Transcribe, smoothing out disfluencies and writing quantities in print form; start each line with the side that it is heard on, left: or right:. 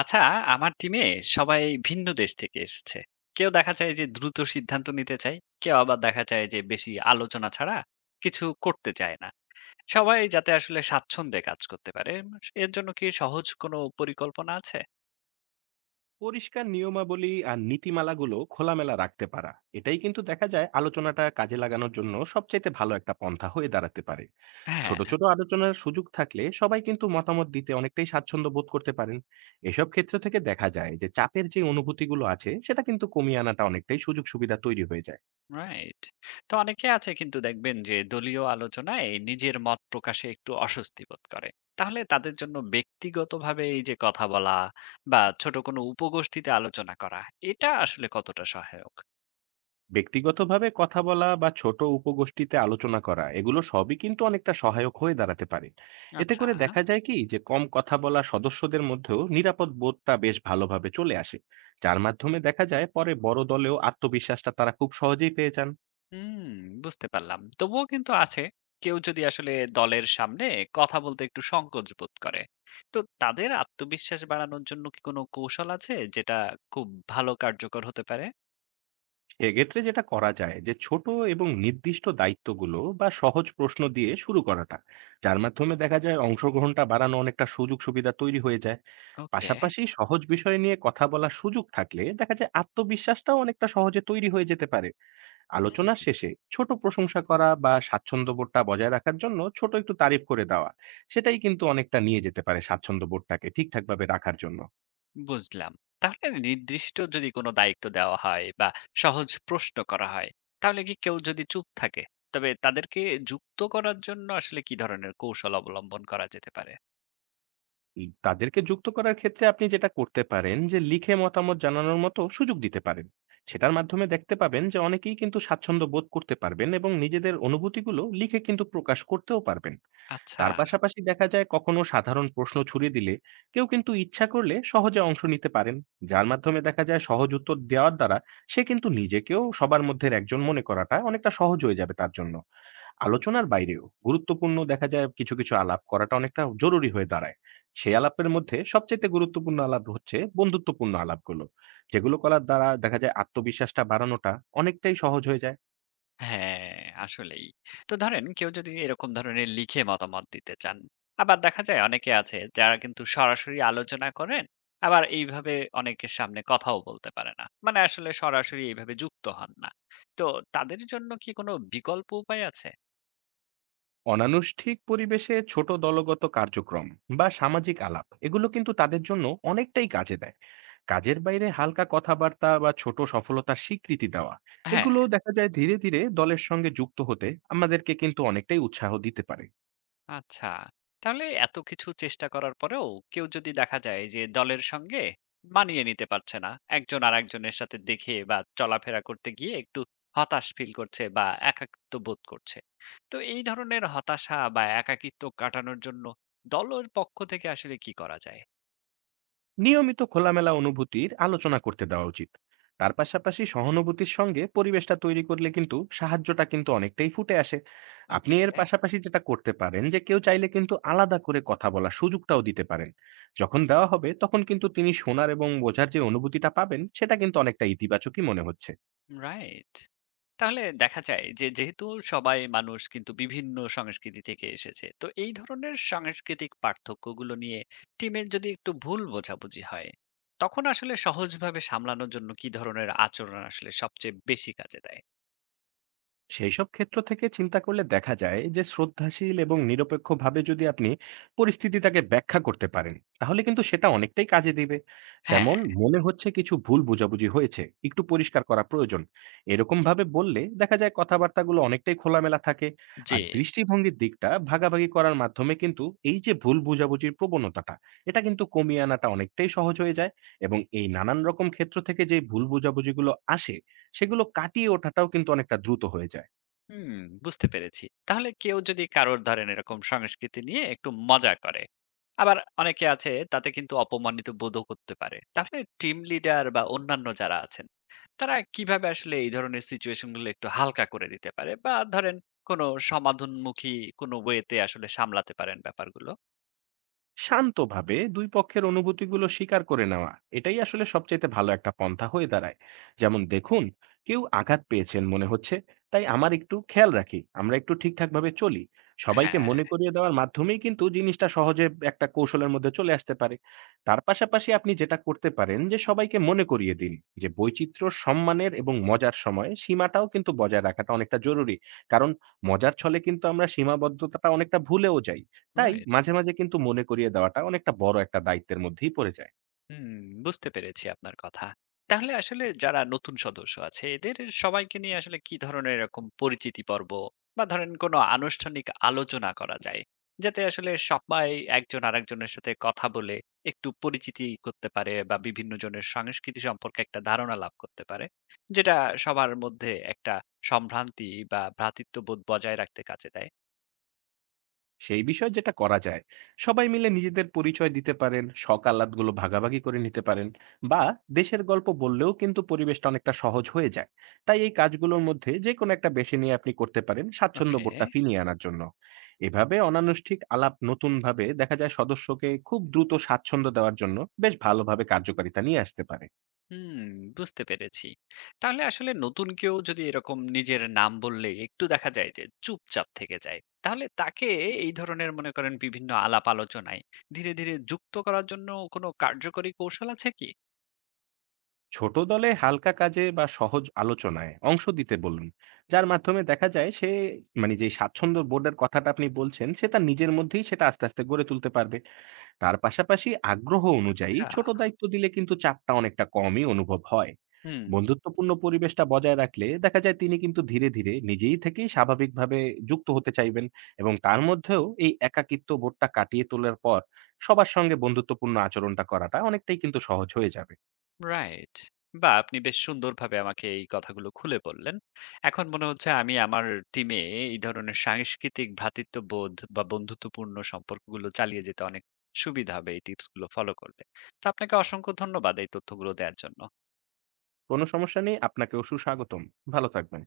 left: আচ্ছা, আমার টিমে সবাই ভিন্ন দেশ থেকে এসেছে। কেউ দেখা যায় যে দ্রুত সিদ্ধান্ত নিতে চায়, কেউ আবার দেখা যায় যে বেশি আলোচনা ছাড়া কিছু করতে চায় না। সবাই যাতে আসলে স্বাচ্ছন্দ্যে কাজ করতে পারে, এর জন্য কি সহজ কোনো পরিকল্পনা আছে?
right: পরিষ্কার নিয়মাবলী আর নীতিমালাগুলো খোলামেলা রাখতে পারা এটাই কিন্তু দেখা যায় আলোচনাটা কাজে লাগানোর জন্য সবচাইতে ভালো একটা পন্থা হয়ে দাঁড়াতে পারে। ছোট
left: হ্যাঁ,
right: ছোট আলোচনার সুযোগ থাকলে সবাই কিন্তু মতামত দিতে অনেকটাই স্বাচ্ছন্দ্য বোধ করতে পারেন। এসব ক্ষেত্র থেকে দেখা যায় যে চাপের যে অনুভূতিগুলো আছে সেটা কিন্তু কমিয়ে আনাটা অনেকটাই সুযোগ সুবিধা তৈরি হয়ে যায়।
left: রাইট। তো অনেকে আছে কিন্তু দেখবেন যে দলীয় আলোচনায় নিজের মত প্রকাশে একটু অস্বস্তি বোধ করে। তাহলে তাদের জন্য ব্যক্তিগতভাবে এই যে কথা বলা বা ছোট কোনো উপগোষ্ঠীতে আলোচনা করা, এটা আসলে কতটা সহায়ক?
right: ব্যক্তিগতভাবে কথা বলা বা ছোট উপগোষ্ঠীতে আলোচনা করা এগুলো সবই কিন্তু অনেকটা সহায়ক হয়ে দাঁড়াতে পারে। এতে
left: আচ্ছা।
right: করে দেখা যায় কি যে কম কথা বলা সদস্যদের মধ্যেও নিরাপদ বোধটা বেশ ভালোভাবে চলে আসে, যার মাধ্যমে দেখা যায় পরে বড় দলেও আত্মবিশ্বাসটা তারা খুব সহজেই পেয়ে যান।
left: হুম, বুঝতে পারলাম। তবুও কিন্তু আছে, কেউ যদি আসলে দলের সামনে কথা বলতে একটু সংকোচ বোধ করে। তো তাদের আত্মবিশ্বাস বাড়ানোর জন্য কি কোনো কৌশল আছে যেটা খুব ভালো কার্যকর হতে পারে?
right: এক্ষেত্রে যেটা করা যায় যে ছোট এবং নির্দিষ্ট দায়িত্বগুলো বা সহজ প্রশ্ন দিয়ে শুরু করাটা, যার মাধ্যমে দেখা যায় অংশগ্রহণটা বাড়ানো অনেকটা সুযোগ সুবিধা তৈরি হয়ে যায়।
left: ওকে,
right: পাশাপাশি সহজ বিষয় নিয়ে কথা বলার সুযোগ থাকলে দেখা যায় আত্মবিশ্বাসটাও অনেকটা সহজে তৈরি হয়ে যেতে পারে।
left: হুম,
right: আলোচনার শেষে ছোট প্রশংসা করা বা স্বাচ্ছন্দ্যবোধটা বজায় রাখার জন্য ছোট একটু তারিফ করে দেওয়া, সেটাই কিন্তু অনেকটা নিয়ে যেতে পারে স্বাচ্ছন্দ্যবোধটাকে ঠিকঠাকভাবে রাখার জন্য।
left: বুঝলাম। তাহলে নির্দিষ্ট যদি কোনো দায়িত্ব দেওয়া হয় বা সহজ প্রশ্ন করা হয়, তাহলে কি কেউ যদি চুপ থাকে, তবে তাদেরকে যুক্ত করার জন্য আসলে কি ধরনের কৌশল অবলম্বন করা যেতে পারে?
right: তাদেরকে যুক্ত করার ক্ষেত্রে আপনি যেটা করতে পারেন যে লিখে মতামত জানানোর মতো সুযোগ দিতে পারেন। সেটার মাধ্যমে দেখতে পাবেন যে অনেকেই কিন্তু স্বাচ্ছন্দ্য বোধ করতে পারবেন এবং নিজেদের অনুভূতিগুলো লিখে কিন্তু প্রকাশ করতেও পারবেন।
left: আচ্ছা।
right: তার পাশাপাশি দেখা যায় কখনো সাধারণ প্রশ্ন ছুড়ে দিলে কেউ কিন্তু ইচ্ছা করলে সহজে অংশ নিতে পারেন, যার মাধ্যমে দেখা যায় সহজ উত্তর দেওয়ার দ্বারা সে কিন্তু নিজেকেও সবার মধ্যে একজন মনে করাটা অনেকটা সহজ হয়ে যাবে তার জন্য। আলোচনার বাইরেও গুরুত্বপূর্ণ দেখা যায় কিছু কিছু আলাপ করাটা অনেকটা জরুরি হয়ে দাঁড়ায়। সেই আলাপের মধ্যে সবচেয়ে গুরুত্বপূর্ণ আলাপ হচ্ছে বন্ধুত্বপূর্ণ আলাপগুলো, যেগুলো করার দ্বারা দেখা যায় আত্মবিশ্বাসটা বাড়ানোটা অনেকটাই সহজ হয়ে যায়।
left: হ্যাঁ, আসলেই। তো ধরেন কেউ যদি এরকম ধরনের লিখে মতামত দিতে চান, আবার দেখা যায় অনেকে আছে যারা কিন্তু সরাসরি আলোচনা করেন, আবার এইভাবে অনেকের সামনে কথাও বলতে পারে না। মানে আসলে সরাসরি এইভাবে যুক্ত হন না। তো তাদের জন্য কি কোনো বিকল্প উপায় আছে?
right: অনানুষ্ঠিক পরিবেশে ছোট দলগত কার্যক্রম বা সামাজিক আলাপ এগুলো কিন্তু তাদের জন্য অনেকটাই কাজে দেয়। কাজের বাইরে হালকা কথাবার্তা বা ছোট সফলতার স্বীকৃতি দেওয়া,
left: হ্যাঁ।
right: এগুলো দেখা যায় ধীরে ধীরে দলের সঙ্গে যুক্ত হতে আমাদেরকে কিন্তু অনেকটাই উৎসাহ দিতে পারে।
left: আচ্ছা, তাহলে এত কিছু চেষ্টা করার পরেও কেউ যদি দেখা যায় যে দলের সঙ্গে মানিয়ে নিতে পারছে না, একজন আর একজনের সাথে দেখে বা চলাফেরা করতে গিয়ে একটু হতাশ ফিল করছে বা একাকিত্ব বোধ করছে, তো এই ধরনের হতাশা বা একাকিত্ব কাটানোর জন্য দলের পক্ষ থেকে আসলে কি করা যায়?
right: নিয়মিত খোলামেলা অনুভূতির আলোচনা করতে দেওয়া উচিত। তার পাশাপাশি সহানুভূতির সঙ্গে পরিবেশটা তৈরি করলে কিন্তু সাহায্যটা কিন্তু অনেকটাই ফুটে আসে। আপনি
left: ওকে,
right: এর পাশাপাশি যেটা করতে পারেন যে কেউ চাইলে কিন্তু আলাদা করে কথা বলার সুযোগটাও দিতে পারেন। যখন দেওয়া হবে তখন কিন্তু তিনি শোনার এবং বোঝার যে অনুভূতিটা পাবেন সেটা কিন্তু অনেকটা ইতিবাচকই মনে হচ্ছে।
left: রাইট। তাহলে দেখা যায় যে যেহেতু সবাই মানুষ কিন্তু বিভিন্ন সংস্কৃতি থেকে এসেছে, তো এই ধরনের সাংস্কৃতিক পার্থক্যগুলো নিয়ে টিমের যদি একটু ভুল বোঝাবুঝি হয়, তখন আসলে সহজভাবে সামলানোর জন্য কি ধরনের আচরণ আসলে সবচেয়ে বেশি কাজে দেয়?
right: সেইসব ক্ষেত্র থেকে চিন্তা করলে দেখা যায় যে শ্রদ্ধাশীল এবং নিরপেক্ষভাবে যদি আপনি পরিস্থিতিটাকে ব্যাখ্যা করতে পারেন, তাহলে কিন্তু সেটা অনেকটাই কাজে দিবে।
left: হ্যাঁ,
right: যেমন, মনে হচ্ছে কিছু ভুল বোঝাবুঝি হয়েছে, একটু পরিষ্কার করা প্রয়োজন, এরকম ভাবে বললে দেখা যায় কথাবার্তাগুলো অনেকটাই খোলামেলা থাকে।
left: জি।
right: আর দৃষ্টিভঙ্গির দিকটা ভাগাভাগি করার মাধ্যমে কিন্তু এই যে ভুল বোঝাবুঝির প্রবণতাটা, এটা কিন্তু কমিয়ে আনাটা অনেকটাই সহজ হয়ে যায়। এবং এই নানান রকম ক্ষেত্র থেকে যে ভুল বোঝাবুঝিগুলো আসে, সেগুলো কাটিয়ে ওঠাটাও কিন্তু অনেকটা দ্রুত হয়ে যায়।
left: হুম, বুঝতে পেরেছি। তাহলে কেউ যদি কারোর ধরেন এরকম সংস্কৃতি নিয়ে একটু মজা করে, আবার অনেকে আছে তাতে কিন্তু অপমানিত বোধও করতে পারে, তাহলে টিম লিডার বা অন্যান্য যারা আছেন তারা কিভাবে আসলে এই ধরনের সিচুয়েশন গুলো একটু হালকা করে দিতে পারে, বা ধরেন কোনো সমাধানমুখী কোনো ওয়েতে আসলে সামলাতে পারেন ব্যাপারগুলো?
right: শান্তভাবে ২ পক্ষের অনুভূতিগুলো স্বীকার করে নেওয়া, এটাই আসলে সবচাইতে ভালো একটা পন্থা হয়ে দাঁড়ায়। যেমন দেখুন, কেউ আঘাত পেয়েছেন মনে হচ্ছে, তাই আমার একটু খেয়াল রাখি, আমরা একটু ঠিকঠাকভাবে চলি। সবাইকে
left: হ্যাঁ,
right: মনে করিয়ে দেওয়ার মাধ্যমেই কিন্তু জিনিসটা সহজে একটা কৌশলের মধ্যে চলে আসতে পারে। তার পাশাপাশি আপনি যেটা করতে পারেন যে সবাইকে মনে করিয়ে দিন যে বৈচিত্র্য সম্মানের এবং মজার সময়ে সীমাটাও কিন্তু বজায় রাখাটা অনেকটা জরুরি। কারণ মজার ছলে কিন্তু আমরা সীমাবদ্ধতাটা অনেকটা ভুলেও যাই। তাই
left: রাইট।
right: মাঝে, মাঝে কিন্তু মনে করিয়ে দেওয়াটা অনেকটা বড় একটা দায়িত্বের মধ্যেই পড়ে যায়।
left: হুম, বুঝতে পেরেছি আপনার কথা। তাহলে আসলে যারা নতুন সদস্য আছে এদের সবাইকে নিয়ে আসলে কি ধরনের এরকম পরিচিতি পর্ব বা ধরেন কোনো আনুষ্ঠানিক আলোচনা করা যায়? যাতে আসলে সবাই একজন আরেকজনের সাথে কথা বলে একটু পরিচিতি করতে পারে বা বিভিন্ন জনের সংস্কৃতি সম্পর্কে একটা ধারণা লাভ করতে পারে। যেটা সবার মধ্যে একটা সম্ভ্রান্তি বা ভ্রাতৃত্ববোধ বজায় রাখতে কাজে দেয়।
right: সেই বিষয়ে যেটা করা যায়, সবাই মিলে নিজেদের পরিচয় দিতে পারেন, শখ আহ্লাদগুলো ভাগাভাগি করে নিতে পারেন বা দেশের গল্প বললেও কিন্তু পরিবেশটা অনেকটা সহজ হয়ে যায়। তাই এই কাজগুলোর মধ্যে যেকোনো একটা বেছে নিয়ে আপনি করতে পারেন স্বাচ্ছন্দ্য
left: ওকে।
right: বোধটা ফিরিয়ে আনার জন্য। এভাবে অনানুষ্ঠিক আলাপ নতুনভাবে দেখা যায় সদস্যকে খুব দ্রুত স্বাচ্ছন্দ্য দেওয়ার জন্য বেশ ভালোভাবে কার্যকারিতা নিয়ে আসতে পারে।
left: হুম, বুঝতে পেরেছি। তাহলে আসলে নতুন কেউ যদি এরকম নিজের নাম বললে একটু দেখা যায় যে চুপচাপ থেকে যায়। তাহলে তাকে এই ধরনের মনে করেন বিভিন্ন আলাপ আলোচনায় ধীরে, ধীরে যুক্ত করার জন্য কোনো কার্যকরী কৌশল আছে কি?
right: ছোট দলে হালকা কাজে বা সহজ আলোচনায় অংশ দিতে বলুন, যার মাধ্যমে দেখা যায় সে, মানে যে স্বাচ্ছন্দ্য বোর্ডের কথাটা আপনি বলছেন, সে তার নিজের মধ্যেই সেটা আস্তে আস্তে গড়ে তুলতে পারবে। তার পাশাপাশি আগ্রহ অনুযায়ী
left: আচ্ছা।
right: ছোট দায়িত্ব দিলে কিন্তু চাপটা অনেকটা কমই অনুভব হয়।
left: হুম।
right: বন্ধুত্বপূর্ণ পরিবেশটা বজায় রাখলে দেখা যায় তিনি কিন্তু ধীরে ধীরে নিজেই থেকেই স্বাভাবিকভাবে যুক্ত হতে চাইবেন। এবং তার মধ্যেও এই একাকিত্ব বোর্ডটা কাটিয়ে তোলার পর সবার সঙ্গে বন্ধুত্বপূর্ণ আচরণটা করাটা অনেকটাই কিন্তু সহজ হয়ে যাবে।
left: রাইট। বাহ! আপনি বেশ সুন্দরভাবে আমাকে এই কথাগুলো খুলে বললেন। এখন মনে হচ্ছে আমি আমার টিমে এই ধরনের সাংস্কৃতিক ভ্রাতৃত্ববোধ বা বন্ধুত্বপূর্ণ সম্পর্কগুলো চালিয়ে যেতে অনেক সুবিধা হবে এই টিপসগুলো ফলো করলে। তো আপনাকে অসংখ্য ধন্যবাদ এই তথ্যগুলো দেয়ার জন্য।
right: কোনো সমস্যা নেই। আপনাকেও সুস্বাগতম। ভালো থাকবেন।